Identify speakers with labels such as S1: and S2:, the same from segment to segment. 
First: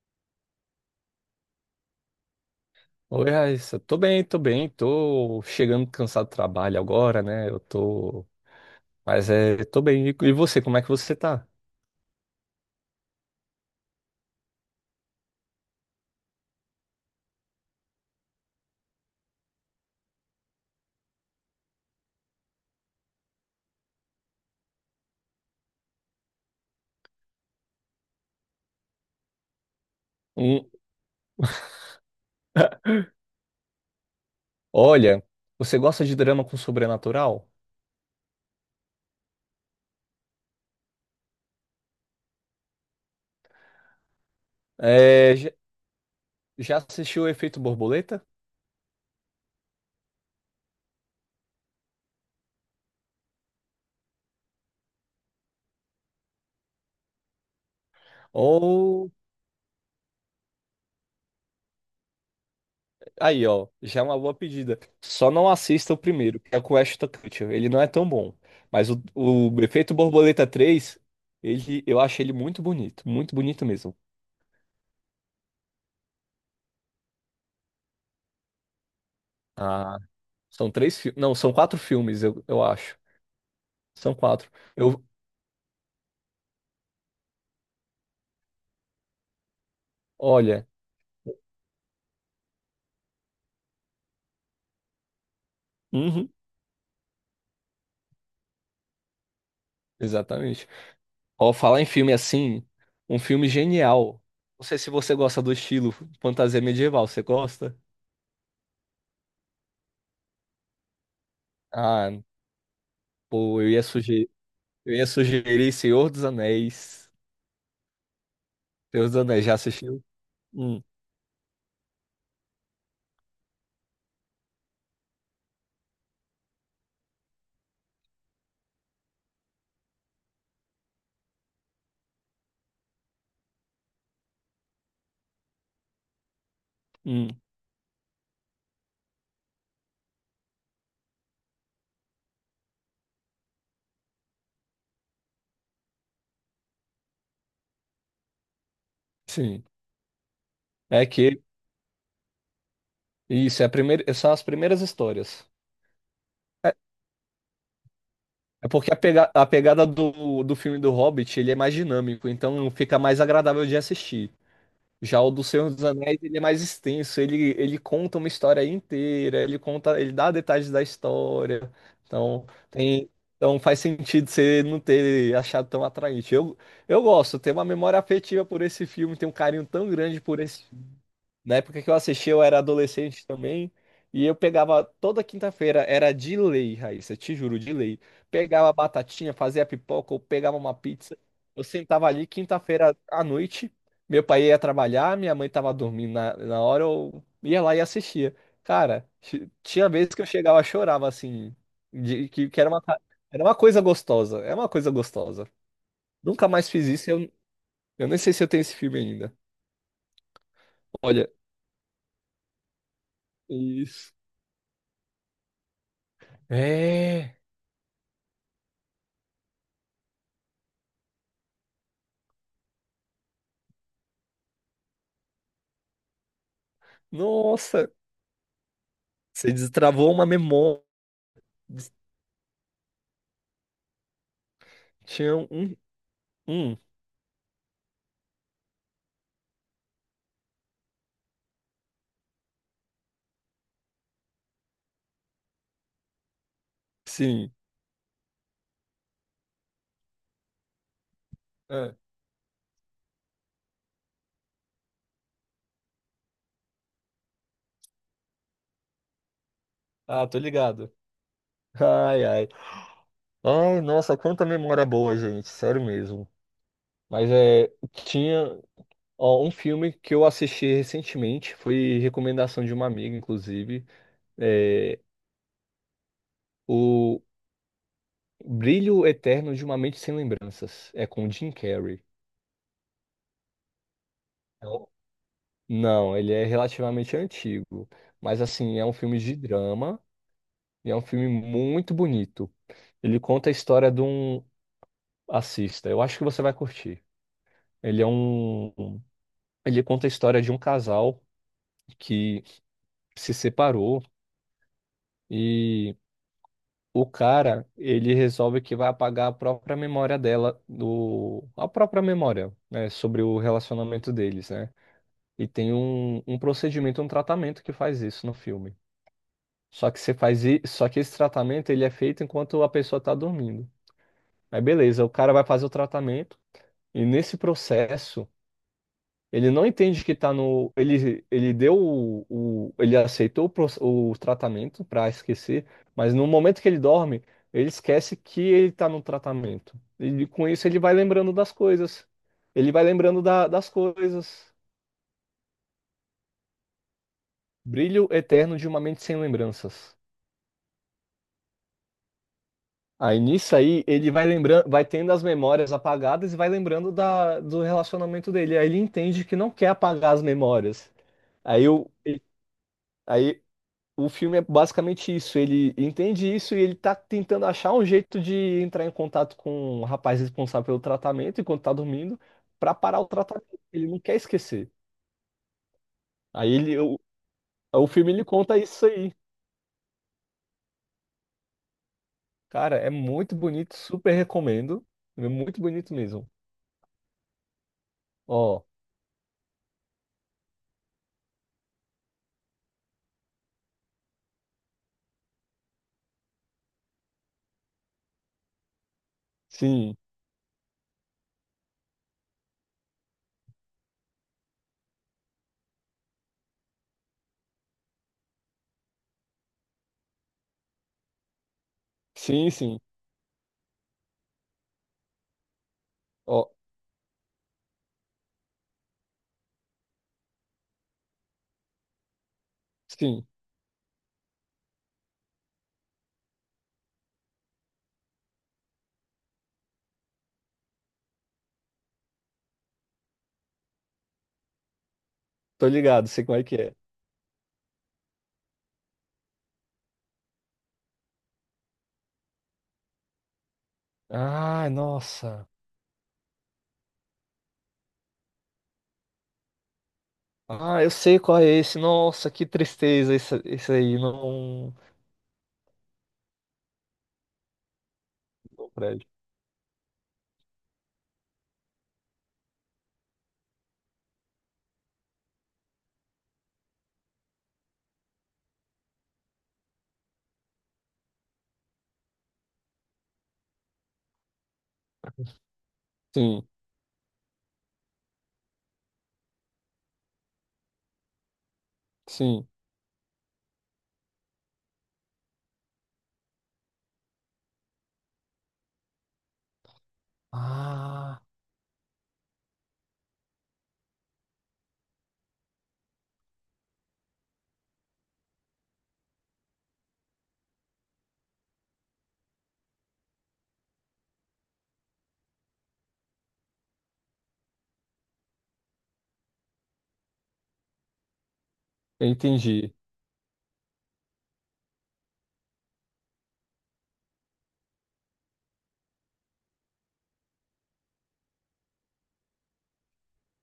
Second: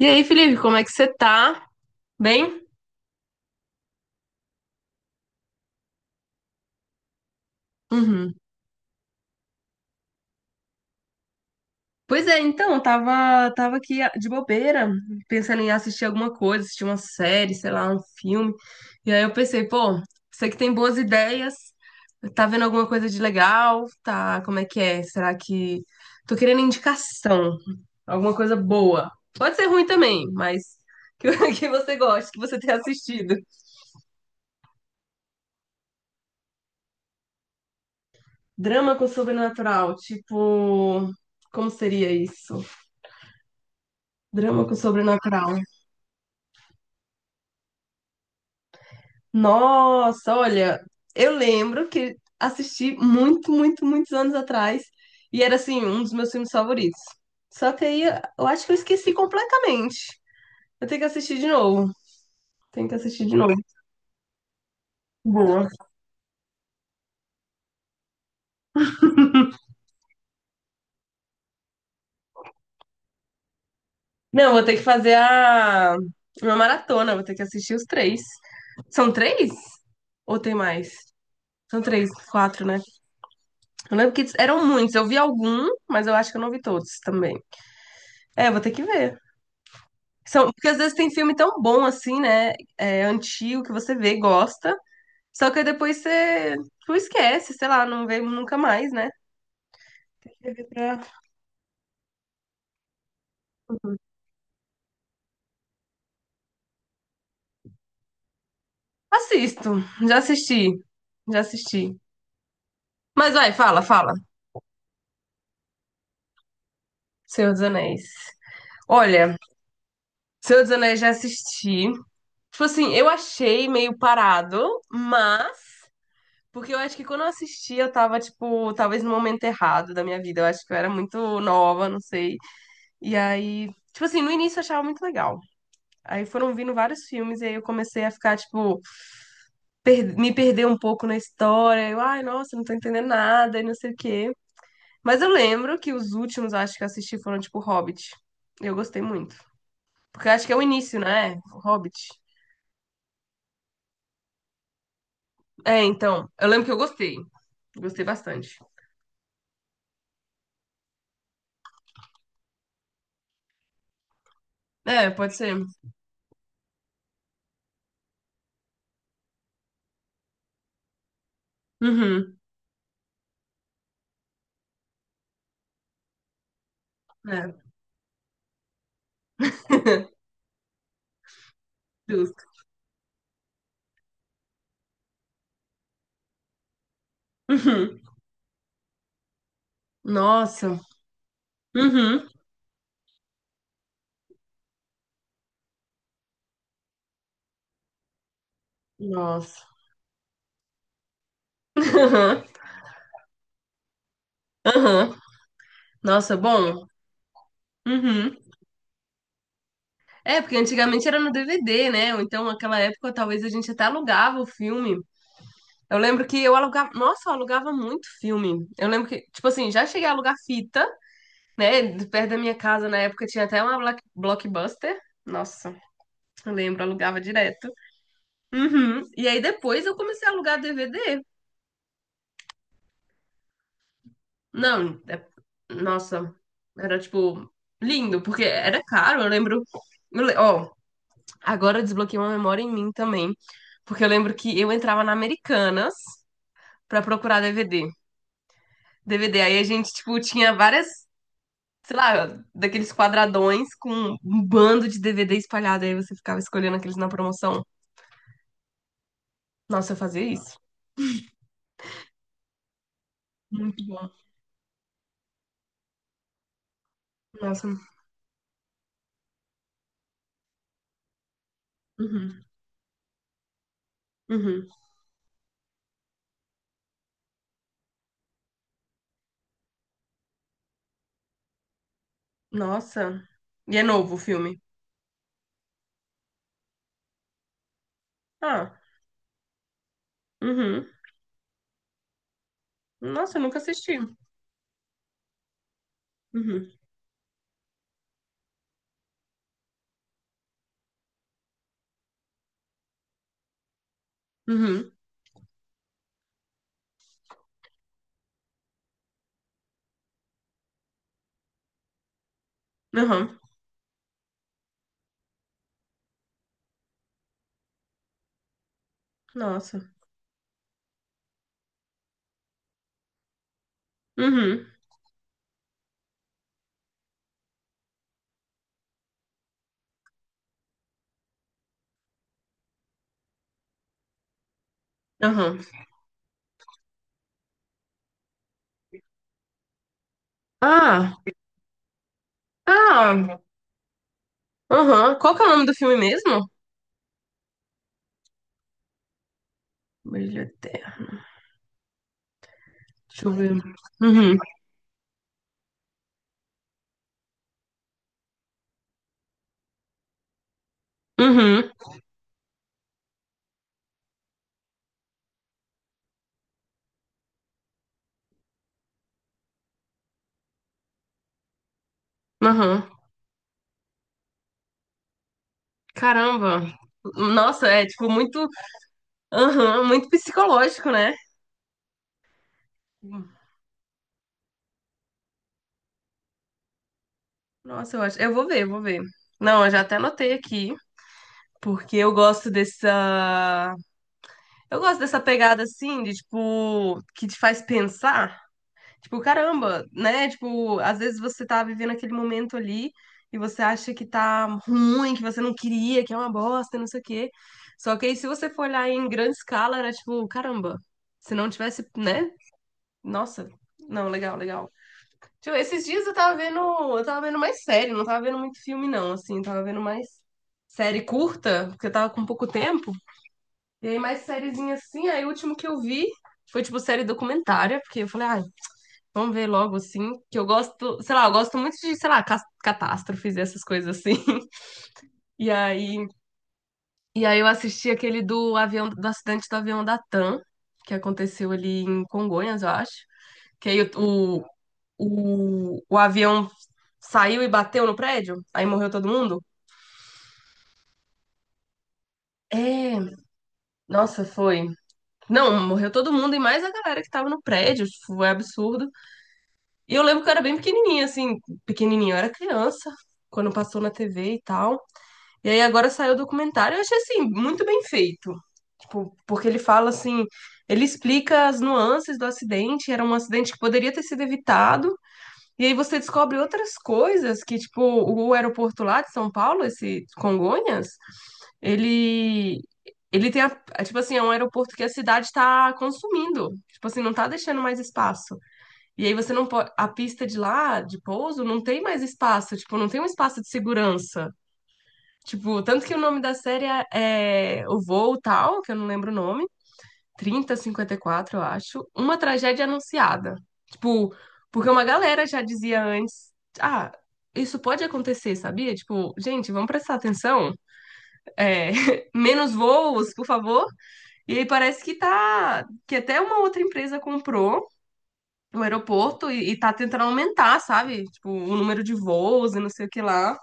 S1: E aí, Felipe, como é que você tá? Bem?
S2: Oi, Raíssa. Tô bem, tô bem. Tô chegando cansado do trabalho agora, né? Eu tô.
S1: Uhum.
S2: Mas é, tô bem. E você, como é que você tá?
S1: Pois é, então, tava aqui de bobeira, pensando em assistir alguma coisa, assistir uma série, sei lá, um filme. E aí eu pensei, pô, você que tem boas ideias, tá vendo alguma coisa de legal? Tá, como é que é? Será que. Tô querendo indicação, alguma coisa boa. Pode ser ruim também, mas
S2: Hum,
S1: que, que você goste, que você tenha assistido.
S2: Olha, você gosta de drama com sobrenatural?
S1: Drama com sobrenatural, tipo, como seria isso? Drama com
S2: É, já
S1: sobrenatural.
S2: já assistiu o Efeito Borboleta?
S1: Nossa, olha, eu lembro que assisti muito, muito, muitos anos atrás e era assim, um dos meus filmes favoritos. Só que aí eu acho que eu esqueci
S2: Ou.
S1: completamente. Eu tenho que assistir de novo. Tenho que assistir de
S2: Aí,
S1: novo.
S2: ó, já é uma boa pedida. Só não
S1: Boa.
S2: assista o primeiro, que é com o Ashton Kutcher. Ele não é tão bom. Mas o Efeito Borboleta 3, eu acho ele muito bonito. Muito bonito mesmo.
S1: Não, vou ter que fazer a uma maratona, vou ter que assistir os três. São três?
S2: Ah,
S1: Ou tem
S2: são
S1: mais?
S2: três filmes. Não, são quatro
S1: São três,
S2: filmes, eu
S1: quatro, né?
S2: acho.
S1: Eu lembro
S2: São
S1: que
S2: quatro.
S1: eram muitos.
S2: Eu,
S1: Eu vi algum, mas eu acho que eu não vi todos também. É, vou ter que ver. São,
S2: olha,
S1: porque às vezes tem filme tão bom assim, né? É, antigo, que você vê, gosta. Só que aí depois
S2: uhum,
S1: você tu esquece, sei lá, não vê nunca mais, né? Tem que ver
S2: exatamente.
S1: pra-
S2: Ó, falar em filme assim, um filme genial. Não sei se você gosta do estilo fantasia medieval, você gosta?
S1: Assisto, já assisti, já assisti.
S2: Ah,
S1: Mas vai,
S2: pô,
S1: fala, fala.
S2: eu ia sugerir Senhor dos Anéis.
S1: Senhor dos Anéis.
S2: Senhor dos
S1: Olha,
S2: Anéis, já assistiu?
S1: Senhor dos
S2: Hum,
S1: Anéis já assisti. Tipo assim, eu achei meio parado, mas. Porque eu acho que quando eu assisti, eu tava, tipo, talvez no momento errado da minha vida. Eu acho que eu era muito nova, não sei. E aí, tipo assim, no início eu achava muito legal. Aí foram vindo vários
S2: hum,
S1: filmes, e aí eu comecei a ficar, tipo, me perder um pouco na história. Ai, nossa, não tô entendendo nada e não sei o quê. Mas eu lembro que os últimos, acho que eu assisti, foram, tipo, Hobbit. Eu gostei muito.
S2: sim.
S1: Porque eu acho que é o início,
S2: É
S1: né?
S2: que
S1: Hobbit.
S2: isso é a primeira, são as primeiras histórias.
S1: É, então. Eu lembro que
S2: É
S1: eu gostei. Gostei bastante.
S2: é porque a pegada do filme do Hobbit, ele é mais dinâmico, então fica mais agradável de assistir.
S1: É,
S2: Já o
S1: pode
S2: do
S1: ser.
S2: Senhor dos Anéis, ele é mais extenso, ele conta uma história inteira, ele dá detalhes da história.
S1: Uhum.
S2: Então, tem, então faz sentido você não ter achado tão atraente. Eu gosto, tenho
S1: É.
S2: uma memória afetiva por esse filme, tenho um carinho tão grande por esse. Na época que eu assisti, eu
S1: Justo.
S2: era adolescente também. E eu pegava toda quinta-feira, era de lei, Raíssa, te juro, de lei.
S1: Uhum.
S2: Pegava a batatinha, fazia pipoca, ou pegava uma
S1: Nossa.
S2: pizza. Eu sentava ali
S1: Uhum.
S2: quinta-feira à noite. Meu pai ia trabalhar, minha mãe tava dormindo na hora, eu ia lá e assistia. Cara,
S1: Nossa.
S2: tinha vezes que eu chegava, chorava assim, de, que era uma, ca- era uma coisa gostosa, é uma coisa
S1: Uhum. Uhum.
S2: gostosa.
S1: Nossa,
S2: Nunca mais
S1: bom.
S2: fiz isso, eu nem sei
S1: Uhum.
S2: se eu tenho esse filme ainda.
S1: É, porque antigamente era
S2: Olha,
S1: no DVD, né? Ou então, naquela época, talvez a gente até
S2: isso.
S1: alugava o filme. Eu lembro que eu alugava. Nossa, eu
S2: É.
S1: alugava muito filme. Eu lembro que, tipo assim, já cheguei a alugar fita, né? De Perto da minha casa, na época, tinha até uma Blockbuster. Nossa, eu lembro, alugava direto.
S2: Nossa,
S1: Uhum. E aí
S2: você
S1: depois eu
S2: destravou uma
S1: comecei a alugar
S2: memória.
S1: DVD.
S2: Des-
S1: Não,
S2: Tinha um,
S1: nossa,
S2: um,
S1: era tipo lindo, porque era caro. Eu lembro. Ó, agora eu desbloqueei uma memória em mim também, porque eu lembro que eu entrava na Americanas pra procurar
S2: sim.
S1: DVD. DVD, aí a gente, tipo, tinha várias,
S2: É.
S1: sei lá, daqueles quadradões com um bando de DVD espalhado, aí você ficava escolhendo aqueles na promoção. Nossa, eu fazia
S2: Ah, tô
S1: isso.
S2: ligado. Ai, ai. Ai,
S1: Muito bom.
S2: nossa, quanta memória boa, gente. Sério mesmo. Mas
S1: Nossa.
S2: é, tinha, ó, um filme que eu assisti recentemente, foi
S1: Uhum.
S2: recomendação de uma amiga, inclusive.
S1: Uhum.
S2: É, o Brilho Eterno de uma Mente Sem Lembranças. É com Jim Carrey.
S1: Nossa. E é novo o filme.
S2: É um- Não, ele é relativamente antigo. Mas
S1: Ah.
S2: assim, é um filme de drama.
S1: Uhum.
S2: E é um filme muito bonito. Ele
S1: Nossa, eu
S2: conta a
S1: nunca
S2: história
S1: assisti.
S2: de um. Assista, eu acho que você vai
S1: Uhum.
S2: curtir. Ele é um. um- Ele conta a história de um casal que se separou
S1: Uhum.
S2: e o cara, ele resolve que vai apagar a própria memória dela, a própria memória, né, sobre
S1: Uhum.
S2: o relacionamento deles, né? E tem um procedimento, um tratamento que faz isso no filme.
S1: Nossa.
S2: Só que você faz i- Só que esse tratamento ele é feito enquanto a pessoa tá dormindo. Aí
S1: Uhum.
S2: beleza, o cara vai fazer o tratamento. E nesse processo, ele não entende que está no. Ele aceitou o tratamento para
S1: Aham.
S2: esquecer, mas no momento que ele dorme, ele esquece que ele está no tratamento. E com isso ele vai
S1: Ah,
S2: lembrando das coisas. Ele vai lembrando
S1: ah,
S2: das coisas.
S1: Aham. Qual que é o nome do filme mesmo?
S2: Brilho eterno de uma mente sem lembranças.
S1: Brilho Eterno.
S2: Aí
S1: Deixa eu ver.
S2: nisso aí, ele vai
S1: Uhum.
S2: lembrando, vai tendo as memórias apagadas e vai lembrando do relacionamento dele. Aí ele entende que não quer apagar as memórias. Aí,
S1: Uhum.
S2: eu, aí, o filme é basicamente isso. Ele entende isso e ele tá tentando achar um jeito de entrar em contato com o rapaz responsável pelo tratamento enquanto tá dormindo pra
S1: Aham.
S2: parar o tratamento. Ele não quer esquecer. Aí
S1: Caramba.
S2: ele, o,
S1: Nossa, é
S2: o
S1: tipo
S2: filme ele
S1: muito.
S2: conta isso aí.
S1: Aham, muito psicológico, né?
S2: Cara, é muito bonito, super recomendo. É muito bonito mesmo.
S1: Nossa, eu acho. Eu vou ver,
S2: Ó,
S1: eu vou ver. Não, eu já até anotei aqui, porque eu gosto dessa. Eu gosto dessa pegada assim, de tipo, que te faz pensar. Tipo, caramba,
S2: sim,
S1: né? Tipo, às vezes você tá vivendo aquele momento ali e você acha que tá ruim, que você não queria, que é uma bosta, não sei o quê. Só que aí, se você for olhar em grande escala, era tipo, caramba, se não tivesse, né?
S2: sim, sim.
S1: Nossa, não, legal, legal. Tipo, esses dias eu tava
S2: Ó,
S1: vendo, eu tava vendo mais série, não tava vendo muito filme, não, assim, eu tava vendo mais série curta, porque eu tava com pouco tempo.
S2: sim.
S1: E aí, mais sériezinha assim, aí o último que eu vi foi, tipo, série documentária, porque eu falei, ah, vamos ver logo, assim, que eu gosto, sei lá, eu gosto muito de, sei lá, catástrofes e essas coisas assim. E
S2: Tô
S1: aí,
S2: ligado, sei como é que é.
S1: e aí, eu assisti aquele do avião, do acidente do avião da TAM, que aconteceu ali em Congonhas, eu acho. Que aí o,
S2: Ah, nossa.
S1: o, o avião saiu e bateu no prédio, aí morreu todo mundo.
S2: Ah, eu sei qual é esse. Nossa, que
S1: É,
S2: tristeza esse aí.
S1: nossa, foi.
S2: Não,
S1: Não, morreu todo mundo e mais a galera que tava no prédio, tipo, foi
S2: não
S1: absurdo.
S2: presta.
S1: E eu lembro que eu era bem pequenininha, assim, pequenininha, eu era criança, quando passou na TV e tal. E aí agora saiu o documentário, eu achei assim, muito bem feito. Tipo, porque ele fala assim, ele explica as nuances do acidente, era um acidente que poderia ter sido evitado. E aí você descobre
S2: Sim.
S1: outras coisas que, tipo, o aeroporto lá de São Paulo, esse Congonhas,
S2: Sim,
S1: ele ele tem tipo assim, é um aeroporto que a cidade está consumindo. Tipo assim, não tá deixando mais espaço. E aí você não pode, a pista de lá, de
S2: Ah,
S1: pouso, não tem mais espaço, tipo, não tem um espaço de segurança. Tipo, tanto que o nome da série é O Voo Tal, que eu não lembro o nome, 3054 eu acho, Uma Tragédia Anunciada. Tipo, porque uma galera já dizia antes, ah, isso pode acontecer, sabia? Tipo, gente, vamos prestar atenção, é,
S2: eu
S1: menos
S2: entendi.
S1: voos, por favor. E aí parece que tá, que até uma outra empresa comprou o aeroporto e tá tentando aumentar, sabe? Tipo, o número de voos e não sei o que lá.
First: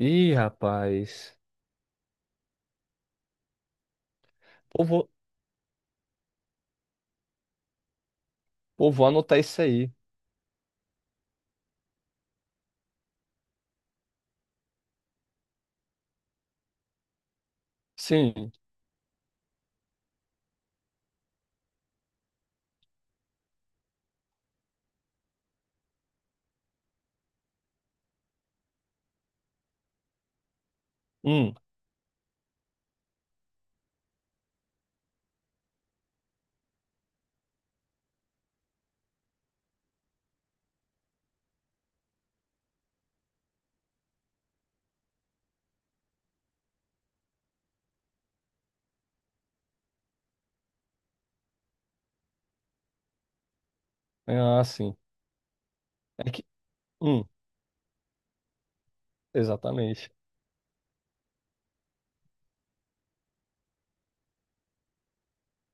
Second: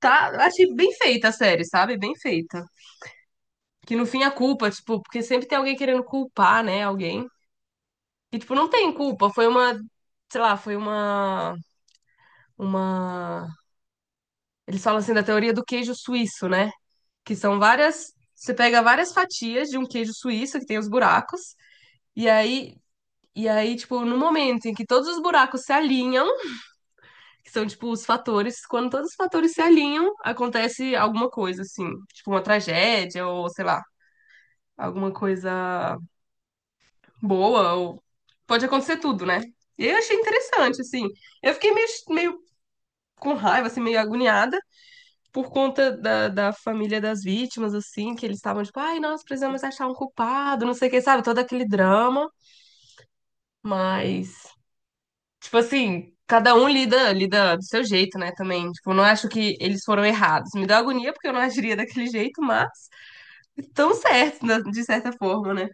S1: Tá,
S2: Ih,
S1: achei bem
S2: rapaz.
S1: feita a série, sabe? Bem feita. Que no fim a culpa,
S2: Pô,
S1: tipo,
S2: vou,
S1: porque sempre tem alguém querendo culpar, né, alguém. E, tipo, não
S2: Pô,
S1: tem
S2: vou
S1: culpa,
S2: anotar
S1: foi
S2: isso
S1: uma,
S2: aí.
S1: sei lá, foi uma, uma. Eles falam assim da teoria do queijo suíço, né? Que são várias,
S2: Sim.
S1: você pega várias fatias de um queijo suíço que tem os buracos, e aí, e aí, tipo, no momento em que todos os buracos se alinham, que são, tipo, os fatores, quando todos os fatores se alinham, acontece alguma
S2: Hum.
S1: coisa, assim, tipo uma tragédia ou, sei lá, alguma coisa boa, ou pode acontecer tudo, né? E eu achei interessante, assim. Eu fiquei meio com raiva, assim, meio agoniada por conta da família das vítimas, assim, que eles estavam tipo, ai, nós precisamos achar um culpado, não sei o que, sabe? Todo aquele drama, mas,
S2: Ah, sim.
S1: tipo assim,
S2: É que.
S1: cada um lida,
S2: Hum,
S1: lida do seu jeito, né, também. Tipo, eu não acho que eles foram
S2: exatamente.
S1: errados. Me deu agonia porque eu não agiria daquele jeito, mas estão certos, de certa forma, né?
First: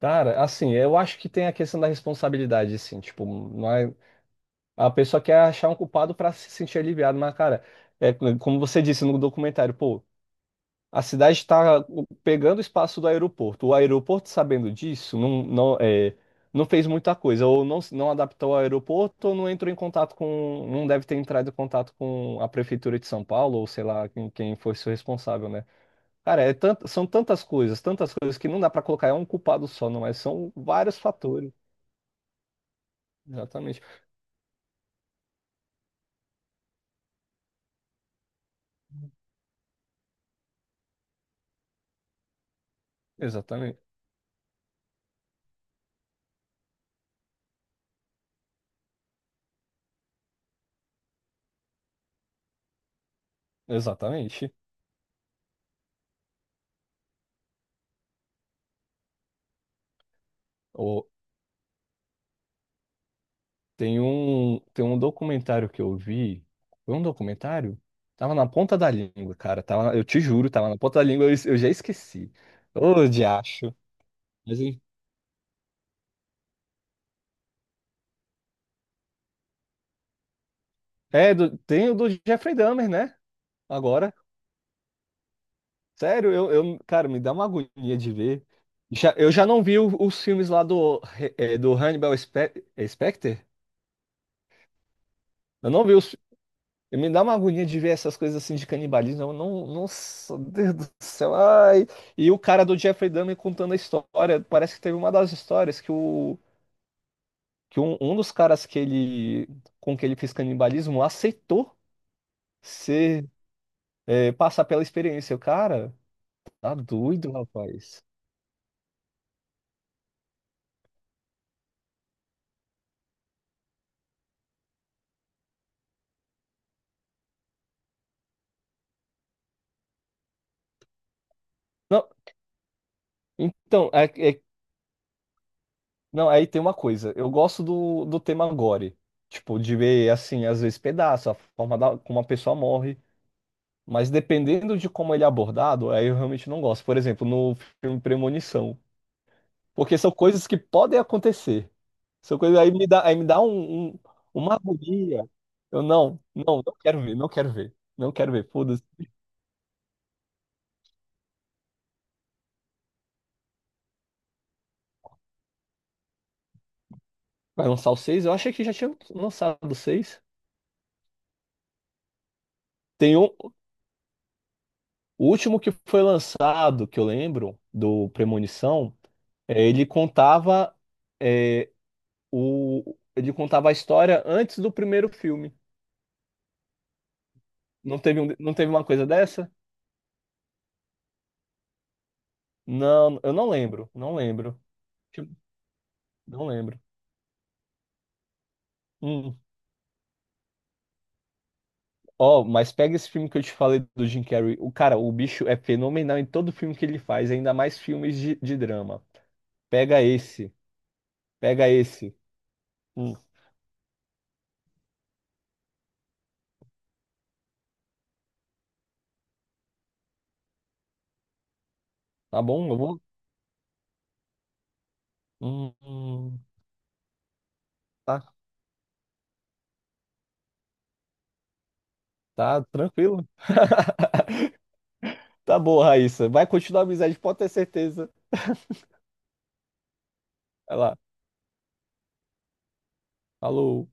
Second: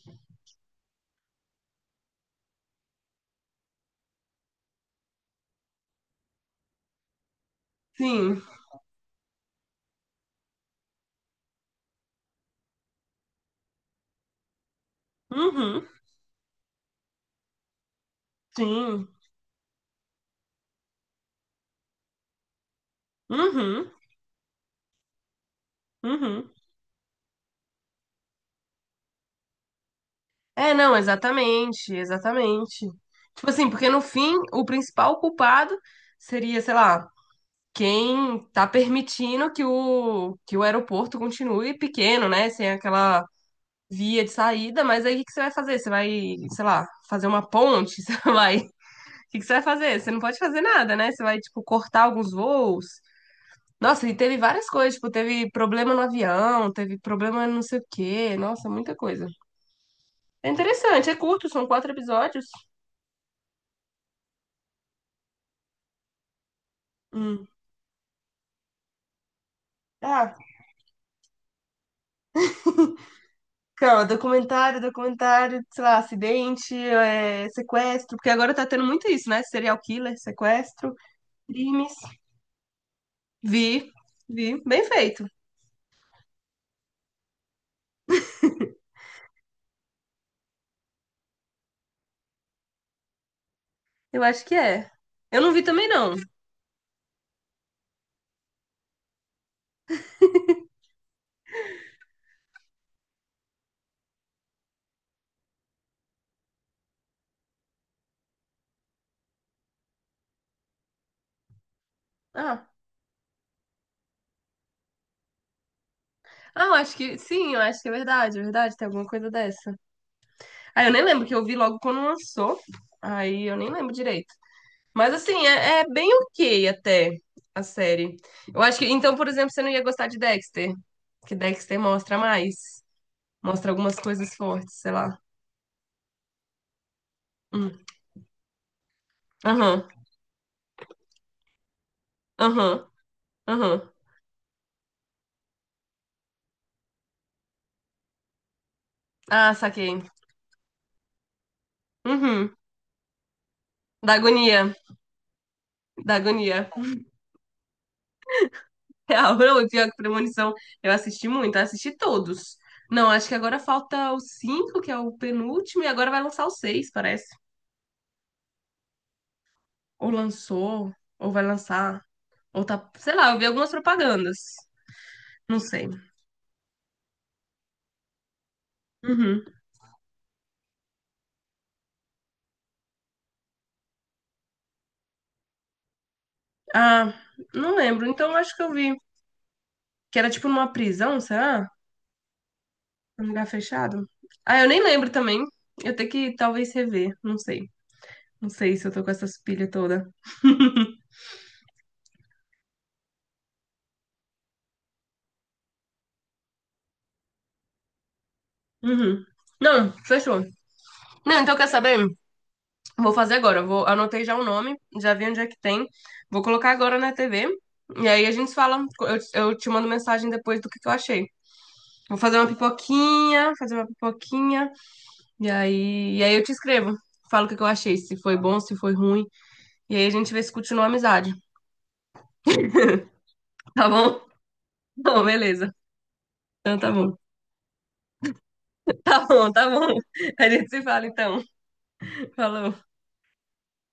S2: Cara, assim, eu acho que tem a questão da responsabilidade, assim, tipo, não é- a pessoa quer achar um culpado pra se sentir aliviado, mas, cara, é
S1: Sim.
S2: como você disse no documentário, pô. A cidade está pegando o espaço do aeroporto. O aeroporto, sabendo disso,
S1: Uhum.
S2: não fez muita coisa, ou não, não adaptou ao
S1: Sim.
S2: aeroporto, ou não entrou em contato com. Não deve ter entrado em contato com a prefeitura de São Paulo, ou sei
S1: Uhum.
S2: lá quem, fosse o responsável, né? Cara,
S1: Uhum.
S2: são tantas coisas que não dá para colocar é um culpado só, não é? São
S1: É, não,
S2: vários fatores.
S1: exatamente, exatamente. Tipo assim,
S2: Exatamente.
S1: porque no fim, o principal culpado seria, sei lá, quem tá permitindo que o aeroporto continue pequeno, né? Sem aquela
S2: Exatamente.
S1: via de saída, mas aí o que que você vai fazer? Você vai, sei lá, fazer uma ponte? Você vai. O que que você vai fazer? Você não pode fazer nada, né? Você vai, tipo, cortar alguns voos. Nossa, e teve
S2: Exatamente.
S1: várias coisas, tipo, teve problema no avião, teve problema no não sei o quê. Nossa, muita coisa. É interessante, é curto, são quatro episódios.
S2: Tem um documentário que eu vi. Foi um
S1: Hum.
S2: documentário? Tava na ponta da língua, cara. Tava, eu te
S1: Ah,
S2: juro, tava na ponta da língua, eu já esqueci. Ô, diacho.
S1: calma,
S2: Mas,
S1: documentário,
S2: hein?
S1: documentário, sei lá, acidente, é, sequestro, porque agora tá tendo muito isso, né? Serial killer, sequestro,
S2: É, tem
S1: crimes.
S2: o do Jeffrey Dahmer, né?
S1: Vi,
S2: Agora.
S1: vi, bem feito.
S2: Sério, eu, cara, me dá uma agonia de ver. Já, eu já não vi os filmes lá do Hannibal Specter.
S1: Eu acho que é. Eu não vi
S2: Eu não
S1: também,
S2: vi
S1: não.
S2: os. E me dá uma agonia de ver essas coisas assim de canibalismo. Eu não, nossa, Deus do céu. Ai. E o cara do Jeffrey Dahmer contando a história. Parece que teve uma das histórias que um dos caras com que ele fez canibalismo aceitou
S1: Ah,
S2: ser, passar pela experiência. O cara
S1: ah,
S2: tá
S1: eu acho que
S2: doido,
S1: sim, eu acho que
S2: rapaz.
S1: é verdade, tem alguma coisa dessa. Ah, eu nem lembro que eu vi logo quando lançou, aí eu nem lembro direito. Mas assim, é bem ok até a série. Eu acho que, então, por exemplo, você não ia gostar de Dexter, que Dexter
S2: Não,
S1: mostra mais. Mostra
S2: então,
S1: algumas coisas
S2: é-
S1: fortes, sei lá.
S2: não, aí tem uma coisa. Eu gosto
S1: Hum.
S2: do tema gore. Tipo, de
S1: Aham,
S2: ver, assim, às vezes pedaço, a forma como a pessoa
S1: aham,
S2: morre.
S1: aham.
S2: Mas dependendo de como ele é abordado, aí eu realmente não gosto. Por exemplo, no filme Premonição.
S1: Ah,
S2: Porque
S1: saquei.
S2: são coisas que podem acontecer. São
S1: Uhum.
S2: coisas aí me dá
S1: Da
S2: uma
S1: agonia,
S2: agonia. Eu
S1: da
S2: não, não,
S1: agonia.
S2: não quero ver, não quero ver. Não quero ver. Foda-se.
S1: Real, não, e pior que Premonição, eu assisti muito, eu assisti todos. Não, acho que agora falta o 5, que é o penúltimo, e agora vai lançar o 6, parece.
S2: Vai lançar o 6. Eu achei que já tinha lançado o
S1: Ou
S2: 6.
S1: lançou, ou vai lançar, ou tá, sei
S2: Tem um,
S1: lá, eu vi algumas propagandas.
S2: o
S1: Não
S2: último que
S1: sei.
S2: foi lançado, que eu lembro, do Premonição,
S1: Uhum.
S2: é, ele contava é, ele contava a história antes do primeiro filme.
S1: Ah, não
S2: Não
S1: lembro.
S2: teve, um,
S1: Então
S2: não
S1: acho que
S2: teve
S1: eu
S2: uma
S1: vi
S2: coisa dessa?
S1: que era tipo numa prisão, será?
S2: Não,
S1: Um
S2: eu
S1: lugar
S2: não lembro,
S1: fechado?
S2: não
S1: Ah,
S2: lembro.
S1: eu nem lembro
S2: Tipo,
S1: também. Eu tenho que
S2: não
S1: talvez
S2: lembro.
S1: rever. Não sei. Não sei se eu tô com essa
S2: Hum.
S1: pilha toda.
S2: Ó, mas pega esse filme que eu te falei do Jim Carrey. O cara, o bicho é fenomenal em todo filme que ele faz, ainda mais filmes de drama.
S1: Uhum. Não,
S2: Pega
S1: fechou.
S2: esse,
S1: Não, então quer
S2: pega
S1: saber?
S2: esse.
S1: Vou
S2: Hum.
S1: fazer agora. Anotei já o nome, já vi onde é que tem. Vou colocar agora na TV. E aí a gente fala. Eu te mando mensagem depois do que eu achei. Vou fazer
S2: Tá
S1: uma
S2: bom? Eu vou.
S1: pipoquinha, fazer uma pipoquinha. E
S2: Hum,
S1: aí, e aí
S2: hum,
S1: eu te escrevo. Falo o que eu achei, se
S2: tá,
S1: foi bom, se foi ruim. E aí a gente vê se continua a amizade.
S2: tá tranquilo.
S1: Tá bom? Não,
S2: Tá
S1: beleza.
S2: bom, Raíssa. Vai
S1: Então
S2: continuar a
S1: tá bom.
S2: amizade, pode ter certeza.
S1: Tá bom, tá bom. A gente
S2: Vai
S1: se
S2: lá.
S1: fala então. Falou.
S2: Falou.